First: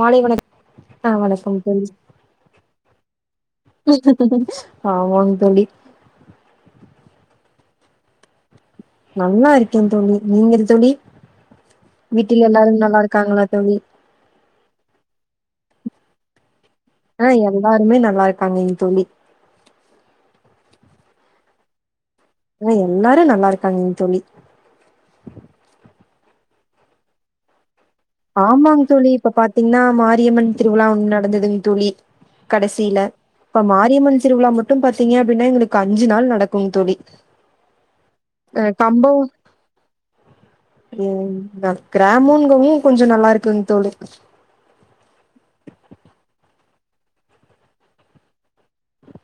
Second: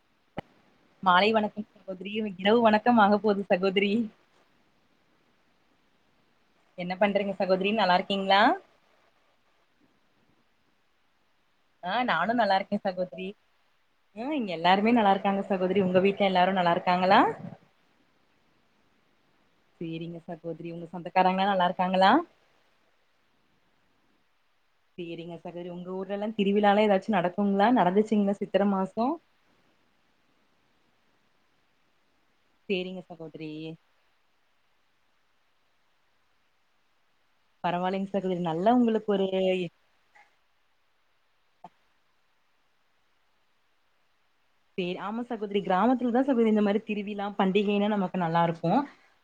மாலை வணக்க மாலை வணக்கம் சகோதரி இரவு வணக்கம் ஆக போகுது சகோதரி ஆமாங் தோழி என்ன பண்றிங்க சகோதரி நல்லாருக்கீங்களா நல்லா இருக்கே தோழி நீங்க தோழி ஆ வீட்டில் எல்லாரு நல்லா இருக்காங்களா தோழி ம் இங்க எல்லாருமே நல்லாருக்காங்க சகோதரி உங்க வீட்ல எல்லாரு நல்லாருக் ஆ எல்லாருமே நல்லா இருக்காங்கங் தோழி சேரிங்க சகோதரி உங்க சொந்தக்காராங்களா நல்லாருக்காங்களா ஆ எல்லாரு நல்லாருக்காங்க தோழி சேரிங்க சகோதரி உங்க ஊர்லல்லா திருவிழாலா எதாச்சு நடக்குங்ளா நடந்துச் ஆமாங் தோழி இப்ப பாத்தீங்ன்னா மாரியம்மன் திருவிழா ஒ நடந்ததுங் தோழி சேரிங்க கடைசியில சகோதரி இப்ப மாரியம்மன் திருவிழா முட் மட்டு பாத்தீங்க அப்டின்னா எங்களுக்கு அஞ்சு நாள் நடக்குங் தோழி பரவாயில்லைங் சகோதரி அ நல்லா உங்களுக் கம்பம் ஒரு ம் கிராமோங்கவு கொஞ்ச நல்லாருக்குங்தோழி சேரி ஆமா சகோதரி கிராமத்துலதா சகோதரி இந்த மாரி திருவிலா பண்டிகைன்னா நமக்கு நல்லாருக்கு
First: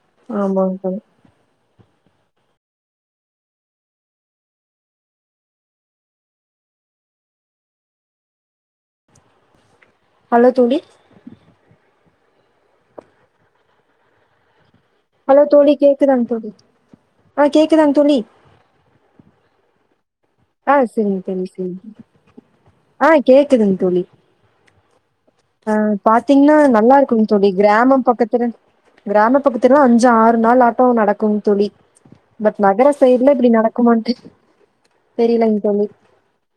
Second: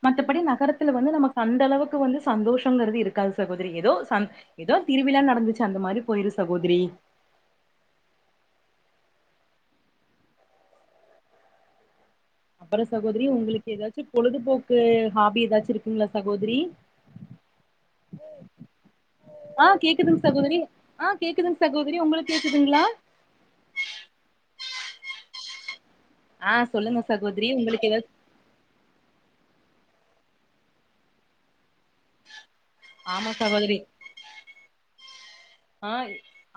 மத்தபடி ஆமாங் நகரத்துல தோழி வந்து நமக்கு அந்த அளவுக்கு வந்து சந்தோஷோங்கிறது இருக்காது சகோதரி எதோ சம் எதோ திருவிலா நடந்துச்சு அந்த மாரி போயிரு சகோதரி ஹலோ தோழி அப்பறோ சகோதரி உங்களுக்கு எதாச்சு பொழுதுபோக்கு ஹாபி ஹலோ தோழி ஏதாச்சு இருக்குங்களா கேக்குதாங் தோழி சகோதரி ஆ கேக்குதாங் தோழி ஆ கேக்குதுங்க சகோதரி ஆ சரிங் தோழி கேக்குதுங் சரிங் சகோதரி உங்ளுக் கேக்குதுங்களா ஆ கேக்குதுங் தோழி ஆ ஆ பாத்தீங்கன்னா நல்லா சொல்லுங்க இருக்குங் சகோதரி தோழி உங்களுக்கு கிராம ஏதாச்சு பக்கத் கிறன் கிராம பக்கத்துல்லலா அஞ்சு ஆறு நாள் ஆட்டோ நடக்குங் தோழி பட் நகர ஆமா செய்ட்ல இப்டி சகோதரி நடக்குமான்ட்டு தெரியலங் ஆ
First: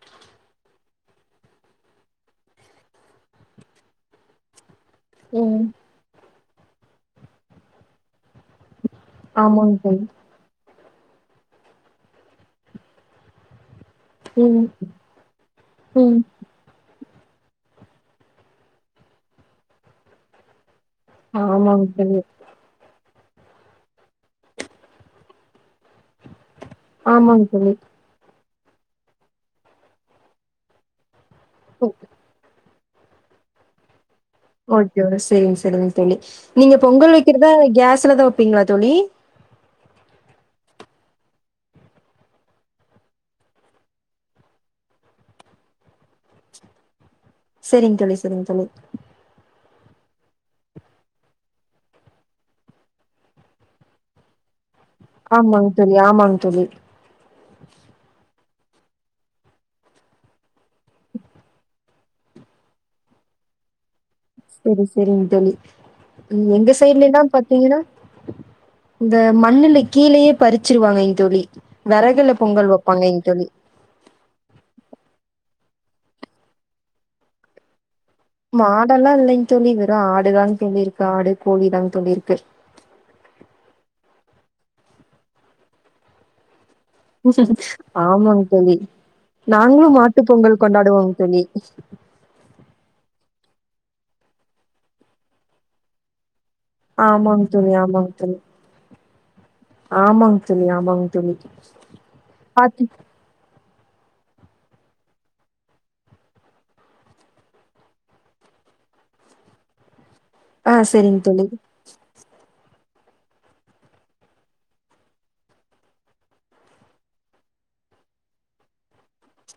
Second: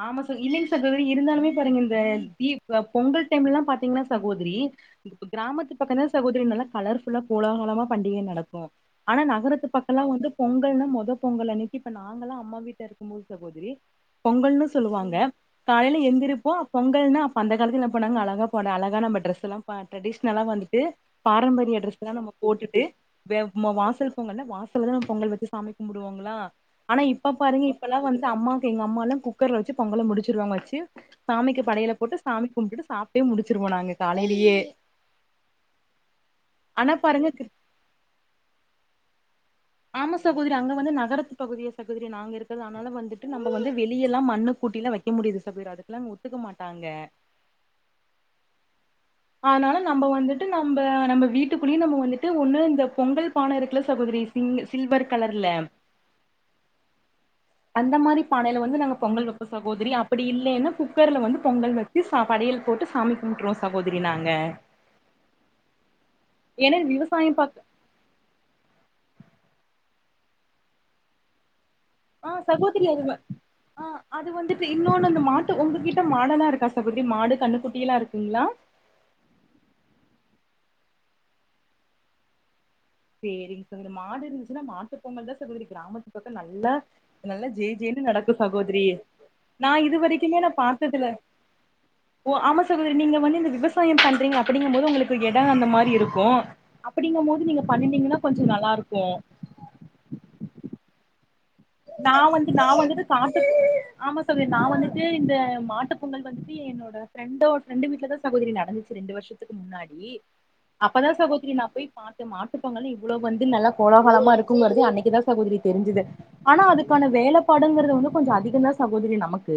ஆமா ச இல்லைங் சகோதரி இருந்தாலுமே பாருங்க இந்த தீ ப பொங்கல் டைம்லல்லா பாத்தீங்கன்னா சகோதரி ம் கிராமத்து பக்கோ தா சகோதரி நல்லா கலர்ஃபுல்லா கோலாகலமா பண்டிக நடக் ம் ஆனா நகரத்து ஆமாங் பக்கலா தோழி வந்து பொங்கல்ன்னா மொத பொங்கல்னா மொதல் பொங்கல் அன்னைக்கு இப்ப நாங்கெல்லா அம்மா வீட்ல இருக்குபோது சகோதரி பொங்கல்னு ம் சொல்லுவாங்க காலையில ம் எந்திரிப்போ பொங்கல்னா அப்ப அந்த காலத்து என்ன பன்னாங்க அழகா பொட அழகா நம்ம டிரெஸ்ல்லா ப ட்ரெடிஷ்னல்லா வந்துட்டு பாரம்பரிய ஆமாங் ட்ரெஸ் தா தோழி நம்ம போட்டுட்டு வே ம வாசல் பொங்கல்ன வாசல்லதா பொங்கல் வச்சு சாமி கும்புடுவாங்களா ஆனா இப்ப ஆமாங் பாருங்க தோழி இப்ப எல்லா வந்து அம்மாவுக்கு எங்க அம்மா எல்லா குக்கர்ல வச்சு பொங்கல முடிச்சுருவாங்க வச்சு சாமிக்கு ஓகே படையல போட்டு சாமி கும்பிட்டு சாப்ட்டே முடிச்சிருவோ நாங்க காலைலயே ஓகே செரிங்க செரிங்க தோழி நீங்க ஆனா பொங்கல் பாருங்க வெக்கிறதா கிறிஸ்- கேஸ்லதா வெப்பீங்களா தோழி ஆம சகோதரி அங்க வந்து நகரத்து பகுதிய சகோதரி நாங்க இருக்கது அதனால வந்துட்டு நம்ம வந்து வெளியல்லா மண்ணு கூட்டில வைக் க முடியுது சகோதரி அதுக்ல்லா ஒத்துக்க மாட்டாங்க சரிங் தோழி சரிங் தோழி ஆனாலு நம்ப வந்துட்டு நம்ப நம்ப வீட்டுக்குள்ளியே நம்ப வந்துட்டு ஒண்ணு இந்த பொங்கல் பான இருக்குல சகோதரி சிங் சில்வர் கலர்ல ஆமாங் தோழி ஆமாங் தோழி அந்த மாரி பானையில வந்து நாங்க பொங்கல் வெப்பொ சகோதரி அப்பிடி இல்லேன்ன குக்கர்ல வந்து பொங்கல் வெ கு ச படயல் போட்டு சாமி கும்ரோ சகோதிரி நாங்க சரி சரிங் தோழி எங்க ஏன்னா சைட்லல்லா விவசாயம் பாக்க பாத்தீங்கின்னா இந்த மண்ணுல கீழேயே பறிச்சிருவாங்கங் தோழி வெறகுல ஆ பொங்கல் சகோதரி அது வப்பாங்கங் தோழி ஆ அது வந்துட்டு இன்னொன்னு அந்த மாட்டு உங்ககிட்ட மாடல்லா இருக்கா சகோதரி மாடு கண்ணுக்குட்டி எல்லா இருக்குங்களா மாடெல்லா இல்லைங் தோழி வெறு ஆடுதாங் தோழி இருக்கு ஆடு கோழிதாங் தோழி இருக்கு சேரிங் சகோதரி மாடு இருந்துச்சுன்னா மாட்டு பொங்கல் தா சகோதரி கிராமத்து பக்க நல்லா நல்லா ஜே ஜேன்னு நடக்கு ஆமாங்க தோழி சகோதரி நா நாங்ளு இது மாட்டு வரைக்குமே நா பொங்கல் பாத்ததுல கொண்டாடுவோங்க தோழி ஓ ஆமா சகோதிரி நீங்க வந்து இந்த விவசாய பண்றீங்க அப்பிடிங்கு போது உங்களுக்கு எட அந்த மாரி இருக்கு ஆமாங் தோழி ஆமாங் தோழி நல்லாருக்கு ஆமாங் தோழி ஆமாங் தோழி நா வந்து நா பாத்து வந்துட்டு மாட்டு ஆமா சகோதிரி நா வந்துட்டு இந்த மாட்டு பொங்கல் வந்துட்டு என்னோட ப்ரெண்டோ ஃப்ரெண்டு வீட்டுல தா சகோதிரி நடந்துச்சி ரெண்டு வருஷத்துக்கு முன்னாடி ஆ அப்பதா சரிங்க தோழி சகோதிரி நா போய் பாத்த மாட்டுப்பொங்கலு இவ்ளோவு வந்து நல்ல கோலோகலமா இருக்குங்குறது அன்னக்கிதா சகோதிரி தெரிஞ்சிது ஆனா அதுக்கான வேலப்பாடுங்குறது வந்து கொஞ்ச அதிக தா சகோதிரி நமக்கு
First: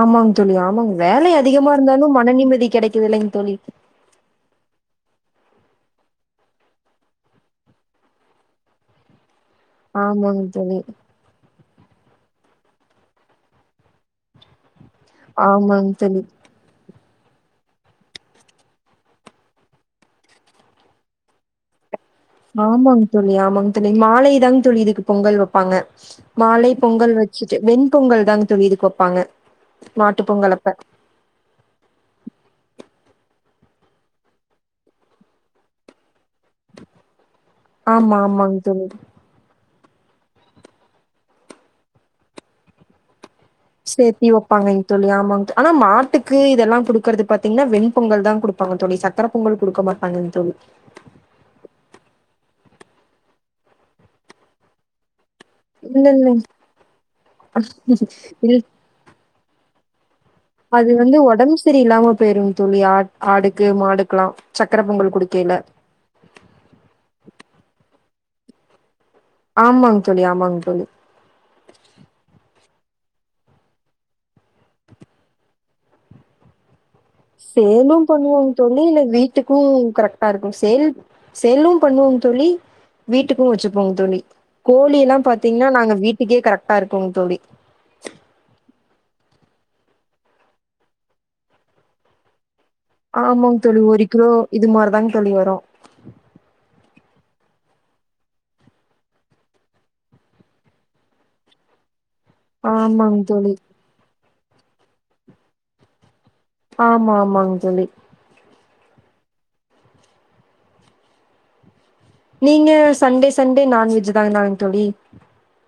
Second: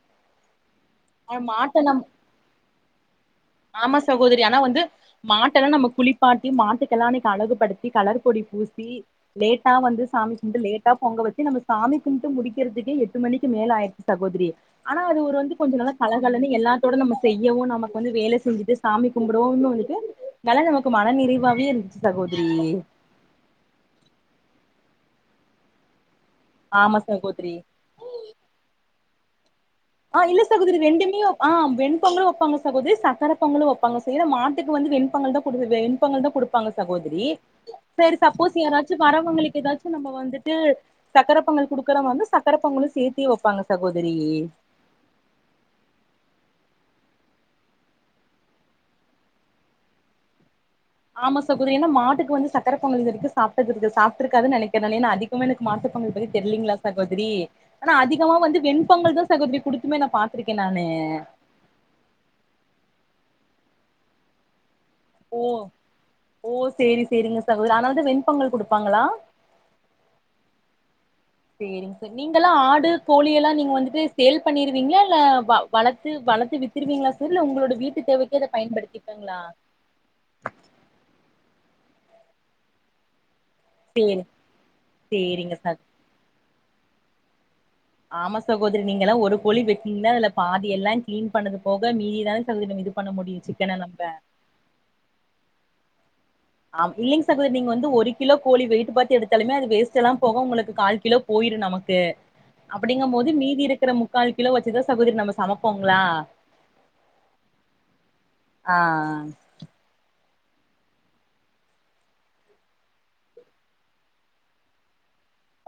ஆமாங் தோழி ஆமாங்க வேல ஆ அதிகமா மாட்ட நம்ம இருந்தாலு மன நிம்மதி கிடைக்குது இல்லேங்க தோழி சகோதிரி ஆனா வந்து மாட்டெல்லா நம்ம குளிப்பாட்டி மாட்டுக்கெல்லா அன்னக்கி அழகுபடுத்தி கலர் பொடி பூசி லேட்டா வந்து சாமி க் ஆமாங்க தோழி பொங்க வச்சி நம்ம சாமி கும்பிட்டு முடிக்குறதுக்கே எட்டு மணிக்கு மேல ஆயிடுச்சி சகோதிரி ஆனா அது ஒரு வந்து கொஞ்ச ஆமாங்க நல்ல தோழி கலகலனு எல்லா தோட நம்ம செய்யவு நமக்கு வந்து வேல செஞ்சிட்டு சாமி கும்பிடவுனு வந்துட்டு வேல நமக்கு மன நிறைவாவே இருந்ச் ஆமாங் தோழி ஆமாங்க தோழி மாலைதாங் தோழி இதுக்கு பொங்கல் வப்பாங்க மாலை ஆமா பொங்கல் சகோதரி வச்ட்டு வெண் பொங்கல் தாங் தோழி இதுக்கு வப்பாங்க ஆ மாட்டு இல்ல பொங்கல் அப்ப சகோதிரி ரெண்டுமியு ஆ வெண்பொங்கலு வப்பாங்க சகோதிரி சக்கர பொங்கலு வப்பாங்க சோ எனா மாட்டுக்கு வந்து வெண்பொங்கல் தா குடு வெண்பொங்கல் தா கொடு ப்பாங்க சகோதிரி ஆமா சேரி ஆமாங்க சப்போஸ் தோழி யாராச்சி வரவுங்களுக்கு ஏதாச் நம்ம வந்துட்டு சக்கர பொங்கல் குடுக்கறவ வந்து சக்கர பொங்கலு சேத்தே வப்பாங்க சேத்தி ஒப்பாங்கை தோழி ஆமாங்ஆனா மாட்டுக்கு இதெல்லா குடுக்குறது பாத்தீங்ன்னா வெண்பொங்கல் தா குடுப்பாங்க தோழி சக் கர பொங்கல் குடுக்க மாட்டாங்கன் தோழி ஆமா சகோதிரி ஏனா மாட்டுக்கு வந்து சக்கர பொங்கல் இதுவரைக்கு சாப்டதுக்கு சாப்ட்டு இருக்காதுன்னு நெனைக்கிறே ஏனா அதி குமனுக்கு இல்ல மாட்டுபொங்கல் பத்தி இல்ல தெரிலீங்களா சகோதிரி ஆனா அதிகமா வந்து இல் வெண் பொங்கல் தா சகோதிரி குடுத்துமே நா பாத் அது வந்து ஒடம்பு சரி இல்லாம போயிருங் தோழி ஆ ஆடுக்கு மாடுக்லா சக்கர பொங்கல் ஓ குடுக்கையில ஓ சேரி சேரிங்க சகோதிரி அனால தா வெண்பொங்கல் குடுப்பாங்களா ஆமாங் தோழி ஆமாங்க தோழி சேரிங் செ நீங்கல்லா ஆடு கோழி எல்லா நீங்க வந்துட்டு சேல் பண்ணிருவீங்களா இல்ல வளத்து வளத்து வித்துருவீங்களா ச சேலு பண்ணுவோங் தோழி இல்ல வீட்டுக்கு கரெக் டாருக்கு சேல் சேலு பண்ணுவோ தோழி வீட்டுக்கு வச்சுப் போங் தோழி சேரி கோழி எல்லா சேரிங்க பாத்தீங்ன்னா சகோ நாங்க வீட்டுக்கே கரெக்டா இருக்கோங்க தோழி ஆமா சகோதிரி நீங்க எல்லா ஒரு கோழி வெட்டீங்னா இல்ல பாதி எல்லா கிளீன் பண்ணது போக மீதிதானே சகோதிரி நம்ம இது பண்ண முடியு ஆமாங்க சிக்கன தொழி நம்ப ஒரு கிலோ இது மாரிதாங்க தொழி வரு ஆப்டி ல்லேங் சகோதிரி நீங்க வந்து ஒரு கிலோ கோழி வெயிட்டு பாத்து எடுத்தாலுமே அது வேஸ்ட் எல்லா போக உங்களுக்கு கால் கிலோ போயிரு நமக்கு ஆமாங்க அப்டிங்கம்போது தோழி மீதி இருக்குற மு க்கால் கிலோ வச்சுதா சகோதிரி நம்ம சமப்போங்ளா ஆமா ஆமாங் தோழி ஆ ஆ நீங்க சண்டே சண்டே நான்வெஜ் தான்னாங் தோழி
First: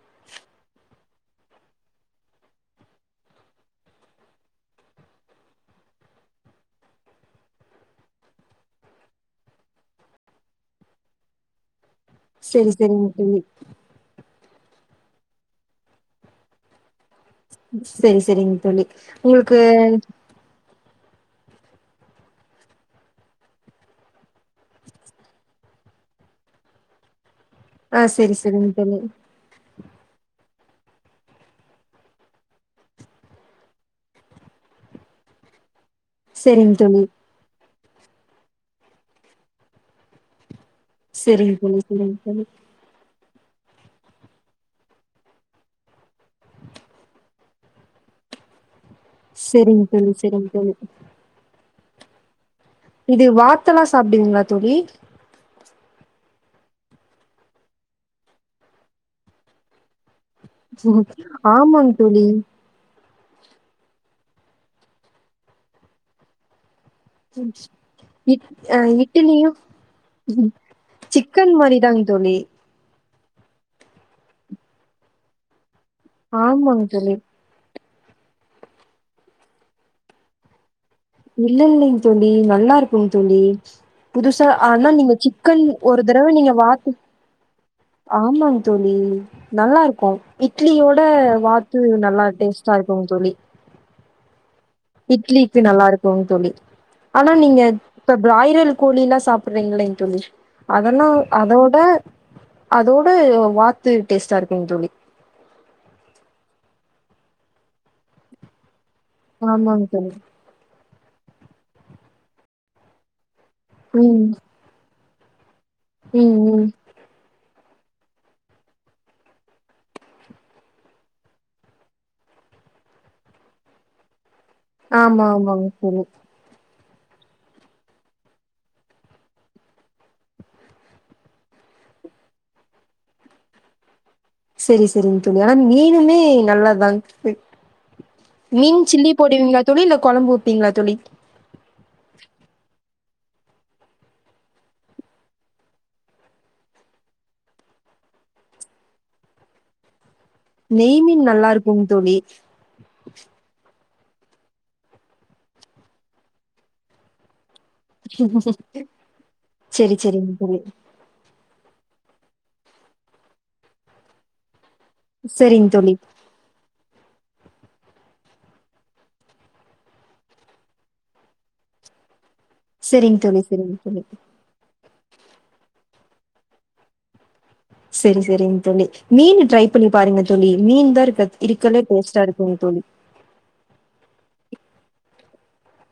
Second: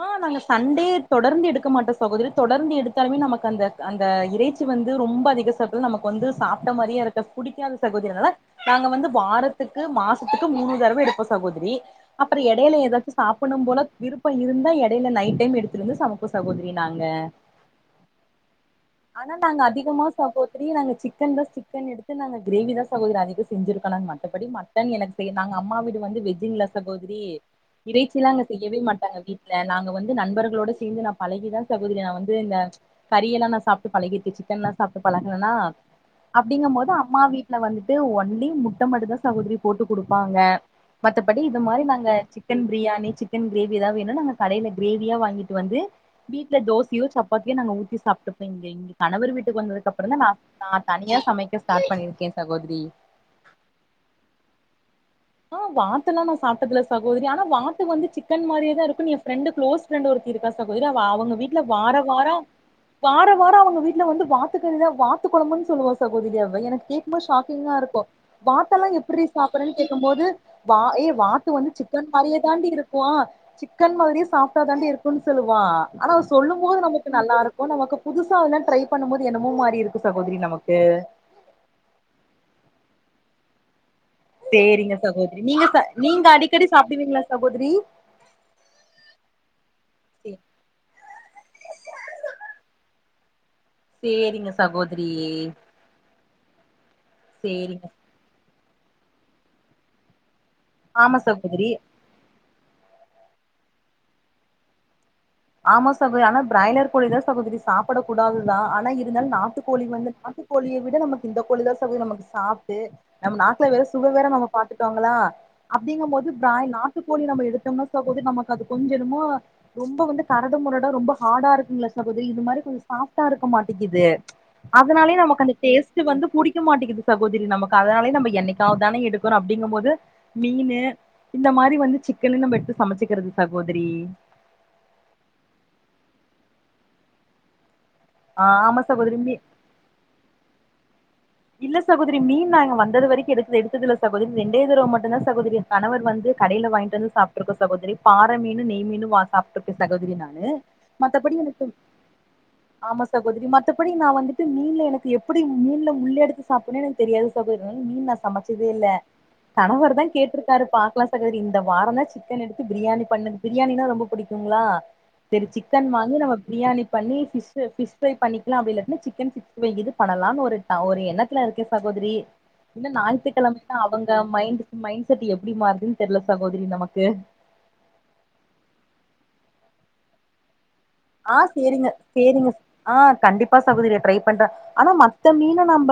ஆ நாங்க சண்டே தொடர்ந்து எடுக்க மாட்டோ சகோதரி தொடர்ந்து எடுத்தாலுமே நமக்கு அந்த அந்த இறைச் ச்சி வந்து ரொம்ப அதிக சத்து நமக்கு வந்து சாப்ட்ட மாரியே இருக்கா புடிக்காது சகோதரி அதனால நாங்க வந்து வாரத்துக்கு மாசத்துக்கு மூணு தடவ எடுப்போ சகோதரி அப்றோ செரி எடையில செரிங்க ஏதாச்சு தோழி சாபட்னோ போல இருக் இருந்தா எடையில நைட் டைம் எடுத்துட்டு வந்து சமைப்போ சகோதரி நாங்க செரி செரிங்க தோழி உங்களுக்கு தரி நாங்க சிக்கன் தா சிக்கன் எடுத்து நாங்க கிரேவி தா சகோதரி அதிக செஞ்சிருக்கோ மத்தபடி இருந்தாலூ எனக்கு செய் நாங்க அம்மா வீடு வந்து வெஜ்ஜிங்லா சகோதரி ஆ இறைச்சிலா செரி அங்க செரிங்க செய்யவே தோழி மாட் வீட்ல நாங்க வந்து நண்பர்களோட சேர்ந்து நா பழகிதா சகோதரி நா வந்து இந்த கறியெல்லா நா சாப்ட்டு பழகிட்டு சிக்கன்ல்லா சாப்ட்டு பழகணேன்னா அப்டிங்கு செரிங்க போது தோழி அம்மா வீட்ல வந்துட்டு ஒன்லி முட்ட மட்டுதா சமச்சி போட்டு குடுப்பாங்க மத்தபடி செரிங்க இது தோழி மாரி நாங்க செரிங்க தோழி chicken biryani chicken gravy ஏதாவது வேணு நாங்க கடயில கிரேவியா வாங்கிட்டு வந்து வீட்ல தோசையோ சப்பாத்தியோ நாங்க ஊத்தி சாப்ட்டுப்போ இங்கே இங் கணவர் வீட்டுக்கு செரிங்க வந்தது அப்றோ தோழி தா செரிங்க நா தோழி தனியா சமைக்க ஸ்டார்ட் பண்ணியிருக்கே சகோதரி இது வாத்தல்லா சாப்பிடுவிங்களா தோழி ஆ வாத்தல்லா நா சாப்ட்டதில்ல சகோதரி ஆனா வாத்து வந்து சிக்கன் மாரியேதா இருக்கூ எ ஃப்ரெண்டு க்ளோஸ் ப்ரெண்டு ஒருத்தீ இருக்கா சகோதரி அவ அவங்க வீட்ல ஆமாங் வாரோ தோழி வாரோ வார வாரோ அவங்க வீட்ல வந்து வாத்துக்கறிதா வாத்து கொழம்புன்னு சொல்லுவா சகோதரி அவ எனக்கே ரொம்ப ஷாக்கிங்கா இருக்கூ இட் அ வாத்தெல்லா எப்டி இட்லியு சாப்பறேன்னு கேக்கும்போது ஏ வாத்து சிக்கன் வந்து மாரிதாங் சிக்கன் தோழி மாறியே தாண்டி இருக் போ சிக்கன் மாதிரியே சாஃப்ட்டா தாண்டி இருக்கோ சொல்லுவா அ ஆனா சொல்லும் போது ஆமாங் நமக்கு தோழி நல்லாருக் க்கு நமக்கு புதுசா அதெல்லா ட்ரை பண்ணுபோது என்னமோ மாறி இருக்கூ சகோதரி நமக்கு இல்லங் நீங் தோழி நல்லா இருக்கோ தோழி புதுசா ஆனா சேரிங்க நீங்க சகோதரி சிக்கன் நீங்க ச ஒரு தடவ நீங்க அடிக்கடி வாத் சாப்டுவீங்களா சகோதரி ஆமாங் தோழி நல்லா இருக்கோ இட்லியோட வாத்து நல்லா டேஸ்டா இருக்குங் தோழி சேரிங்க சகோதரி இட்லிக்கு நல்லா இருக்கோ தோழி ஆனா நீங்க சேரிங்க இப்ப பிராய்ரல் கோழில்லா சாப்றீங்களேங்க தோழி அதெல்லா ஆமா சகோதரி அதவுட அதோடு வாத்து டேஸ்ட்டா இருக்குங் தோழி ஆமா சகோதரி ஆனா பிராய்லர் கோழி தா சகோதரி சாப்ட கூடாதுதா ஆனா இருந்தாலு நாட்டு கோழி ஆமாங் வந்து தோழி நாட்டு கோழிய விட நமக்கு இந்த கோழி தா நமக்கு சாஃப்ட்டு நம்ம நாக்குல வேற சுவ வேற ம் நமக்கு பாத்துட்டோங்களா அப்டிங்கு போது ம் ம் பிராய் நா ட்டு கோழி நம்ம எடுத்தோம்னா சகோதரி நமக்கு அது கொஞ்சொ என்னமா ரொம்ப வந்து கரடு மொரடா ரொம்ப ஹார்டா இருக்குங்களா சகோதரி இது மாதிரி கொஞ்சோ சாஃப்டா இருக்க மாட்டேங்கிது அதனாலயே ஆமா நமக்கு அந்த ஆமாங்க டேஸ்ட் தோழி வந்து புடிக்க மாட்டேகுது சகோதரி நமக்கு அதனாலயே நம்ம என்னிக்காவது தான எடுக்கறோ அப்டிங்க போது மீனு இந்த மாதிரி வந்து சிக்கன எடுத்து சமைச்சுக்கிறது சகோதரி சொரி சொரிங் தோழி ஆனா மீனுமே நல்லத்தாங் ஆ மீன் ஆமா சில்லி சகோதரி மீ போடுவீங்களா தோழி இல்ல குழம்பு ஊத்து வீங்களா தோழி இல்ல சகோதரி மீன் நாங்க வந்தது வரைக்கோ எடுக்கல எடுத்ததில்ல சகோதரி ரெண்டே ரெண்டு தடவ மட்டுந்தா சகோதரி கணவர் வந்து கடையில வாங்கிட்டு வந்து சாப்பிட்றது சகோதரி பாற மீன் நெய் மீன் வா சாப் சகோதரி நானூ நெய்மீன் நல்லா இருக்குங் தோழி ஆமா சகோதிரி மத்தபடி நா வந்துட்டு மீன்ல எனக்கு எப்புடி மீன்ல முள்ள எடுத்து சாப்புட்னே எனக்கு தெரியாது சகோத்ரி மீன் நா சமச்சதே இல்ல சரி கணவர் தா சரிங்க தோழி கேட்ருக்காரு பாக்கலா சி சகோதிரி இந்த வாரொந் தா சிக்கன் எடுத்து பிரியாணி பண்ணுது பிரியாணினா ரொம்ப புடிக்குங்ளா நேந் சரிங்க சிக்கன் தோழி வாங்கி நம்ம பிரியாணி பண்ணி ஃபிஸ்ஸு ஃபிஸ் பிரை பண்ணிக்கலா அப்டி இல்லாட்டினா சிக்கன் சிக்ஸ்டி ஃபை இது பண்ணலானு ஒரு ட ஒரு எண்ண எண்ணத்துல இருக்கே சகோதிரி இன்ன சரிங்க தோழி சரிங்க ஞாயித்துக்கெழமனா தோழி அவுங்க மைண்ட் மைண்ட் செட் எப்டி மாறுதுன்னு தெரில சகோதிரி நமக்கு செரி செரிங் தோழி மீன் ட்ரை பண்ணி பாருங்க தோழி மீன் தா இரு ஆ சேரிங்க சேரிங்க ஆ கண்டிப்பா சகோதிரி ட்ரை பண்றே ஆனா மத்த மீன நம்ப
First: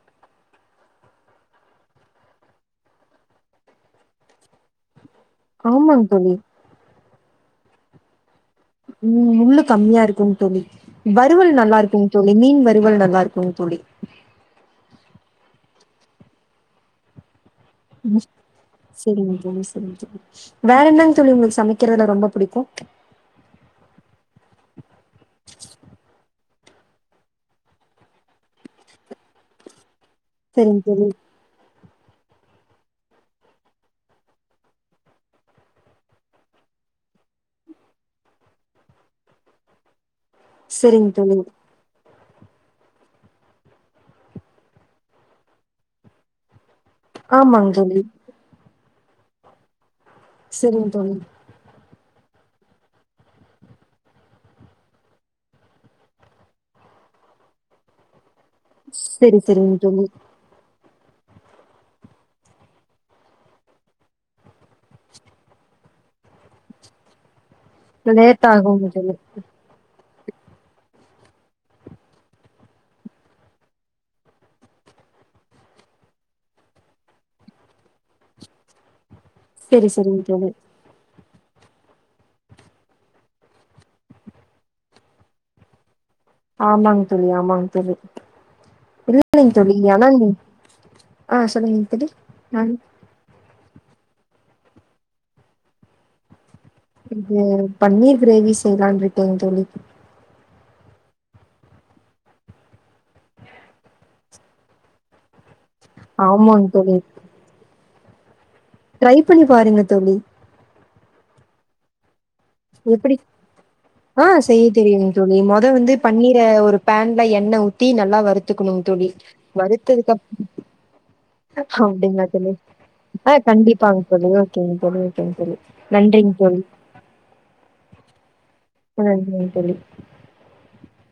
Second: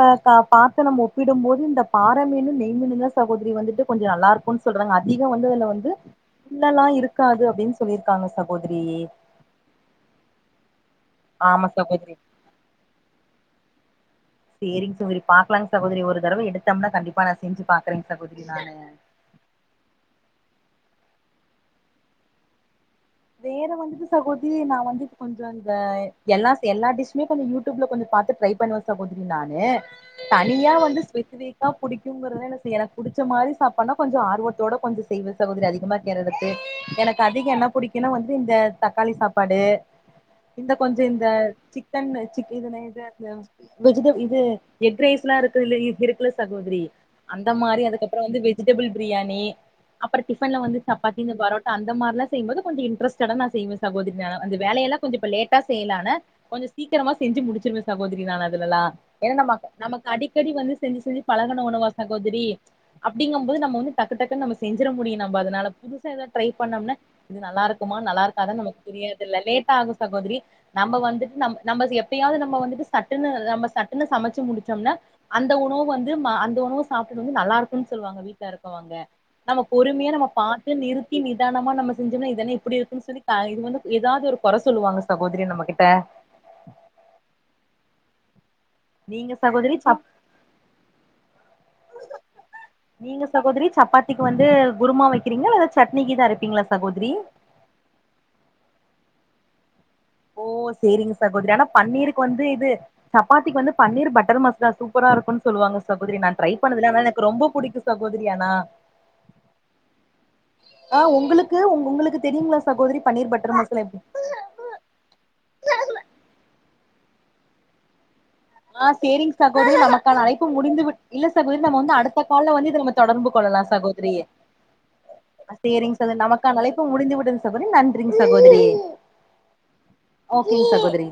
பாத்து நம்ம ஒப்பிடும் போது இந்த பாற மீனு நெய்மீனுதா சகோதிரி வந்துட்டு கொஞ்சொ நல்லா இருக்கு சொல்றாங்க அதிகொ வந்து அதுல வந்து ஆமாங்க தோழி முள்ளலா இருக்காது அப்டின்னு சொல்லிருக்காங்க சகோதிரி ம் முள்ளு கம்மியா இருக்குங் தோழி வறுவல் ஆமா நல்லா இருக்குங் சகோதரி தோழி மீன் வறுவல் நல்லா இருக்குங் தோழி சேரிங்க சகோத்ரி பாக்கலாங் சகோதிரி ஒரு தடவ எடுத்தம்னா கண்டிப்பா நா செஞ்சு பாக்குறேங் சகோதிரி நானு சேரிங்க தோழி செரிங் தோழி வேற என்னங் தோழி உங்களுக்கு சமைக்கிறதுல ரொம்ப புடிக்கு வேற வந்துட்டு சகோதிரி நா வந்து கொஞ்சொ இந்த எல்லா எல்லா டிஷுமே கொஞ்சொ யூ டூப்ல கொஞ்சொ பாத்து ட்ரை பண்ணுவே சகோதிரி நானு தனியா சரிங்க வந்து தோழி ஸ்பெசிஃபிக் கா புடிக்குங்கறத எனக் [unintelligible] புடுச்ச மாரி சாப்பாட்னா கொஞ்சொ ஆர்வத்தோட கொஞ்சொ செய்வே சகோதிரி அதிகமா திங்கிறதுகு எனக்கு அதிக என்ன புடிக் கினா வந்து இந்த தக்காளி சாப்பாடு இந்த கொஞ்சொ சரிங்க இந்த தோழி சிக் சிக்கன் வெச்சுக் [unintelligible] வெஜிடப் இது எக் ரைஸ்ல்லா இருக்கு இல்ல இருக்குல சகோதிரி அந்த ஆமாங்க மாரி தோழி அதுக்கப்பறொ வந்து வெஜிடபிள் பிரியாணி அப்பறொ டிஃபன்ல வந்து சரிங்க தோழி சப்பாத்தி இந்த பரோட் அந்த மாரில்லா செய்யும் போது கொஞ்சொ இன்டரஸ்டடா நா செய்வே சகோதிரி நா அந்த வேலையெல்லா கொஞ்சொ இப்ப லேட்டா செய்யலான்னு கொஞ்சொ சீக்கரமா செஞ்சு முடிச்சுருவே சகோதிரி நான் அதுலலா ஏன்னா சரி நம்ம சரிங்க தோழி நமக்கு அடிக் அடிக்கடி வந்து செஞ்சு செஞ்சு பழகுன உணவா சகோதிரி அப்டிங்கம் போது நம்ம வந்து டக்கு டக்குன் நம்ம செஞ்சுற முடியு நம்ப அதுனால புதுசா எதாவ் ட்ரை பண்ணோம்னா இது நல்லா இருக்குமா நல்லா லேட் இருக்காதான்னு நமக்கு ஆகுங்க தோழி புரியாதுல்ல லேட்டா ஆகு சகோதிரி நம்ப வந்துட்டு நம் நம்ம எப்பயாது நம்ம வந்துட்டு சட்டுன்னு நம்ம சட்டுன்னு சமச்சு முடுச்சொம்னா அந்த உணவு வந்து ம அந்த உணவு சாப்ட்டு வந்து நல்லா இருக்குன்னு சொல்வாங்க வீட்ல இருக்கவங்க நம்ம சரி பொறுமையா சரிங்க நம்ம தோழி பாத்து நிறுத்தி நிதானமா நம்ம செஞ்சன்னா இதென்ன இப்டி இருக்குன்னு சொல்லி த இது வந்து ஏதாவ்து ஒரு கொற சொல்லுவாங்க சகோதிரி நம்ம கிட்ட ஆமாங்க தோழி ஆமாங்க தோழி நீங்க இல்லைங் தோழி சகோதரி சப் ஆனா நீ ஆ சொல்லுங்க தோழி நீங்க சகோதிரி சப்பாத்திக்கு வந்து குருமா வக்கிறீங்கள இல்ல சட்னிகிது அரப்பீங்ளா இது பன்னீர் கிரேவி செய்யலான் இருக்கேங் தோழி ஓ சேரிங்க சகோதிரி ஆனா பன்னீருக்கு வந்து இது சப்பாத்திக்கு வந்து பன்னீர் பட்டர் மசாலா சூப்பரா இருக்குன் சொல்லுவாங்க சகோதிரி நா ட்ரை ஆமாங்க பண்ணதுல்ல தோழி ஆனா எனக்கு ரொம்ப புடிக்கு சகோதிரி ஆனா ட்ரை பண்ணி பாருங்க தோழி ஆ உங்களுக்கு உ உங்களுக்கு தெரியுங்ளா எப்டி ஆ செய்ய தெரியுங்க தோழி மொத வந்து பண்ணீர ஒரு பேன்ல எண்ண ஊத்தி நல்லா வரு த்துக்கணுங் ஆ தோழி சேரிங் சகோதரி வருத்ததுக்கு நமக்கான அழைப்பு முடிந்து விட் இல்ல சகோதரி நம்ம அப் வந்து அடுத்த அப்டிங்ளா தோழி கால்ல வந்து இத நம்ம தொடர்பு அ கொள்ளலா கண்டிப்பாங் சகோதரி தோழி ஓகேங் தோழி ஓகேங் தோழி நன்றிங் தோழி இப்போ முடிந்துவிடும் சகோதரி நன்றி ங் சகோதிரி ஆ நன்றிங் தோழி ஓகேங் சகோதரி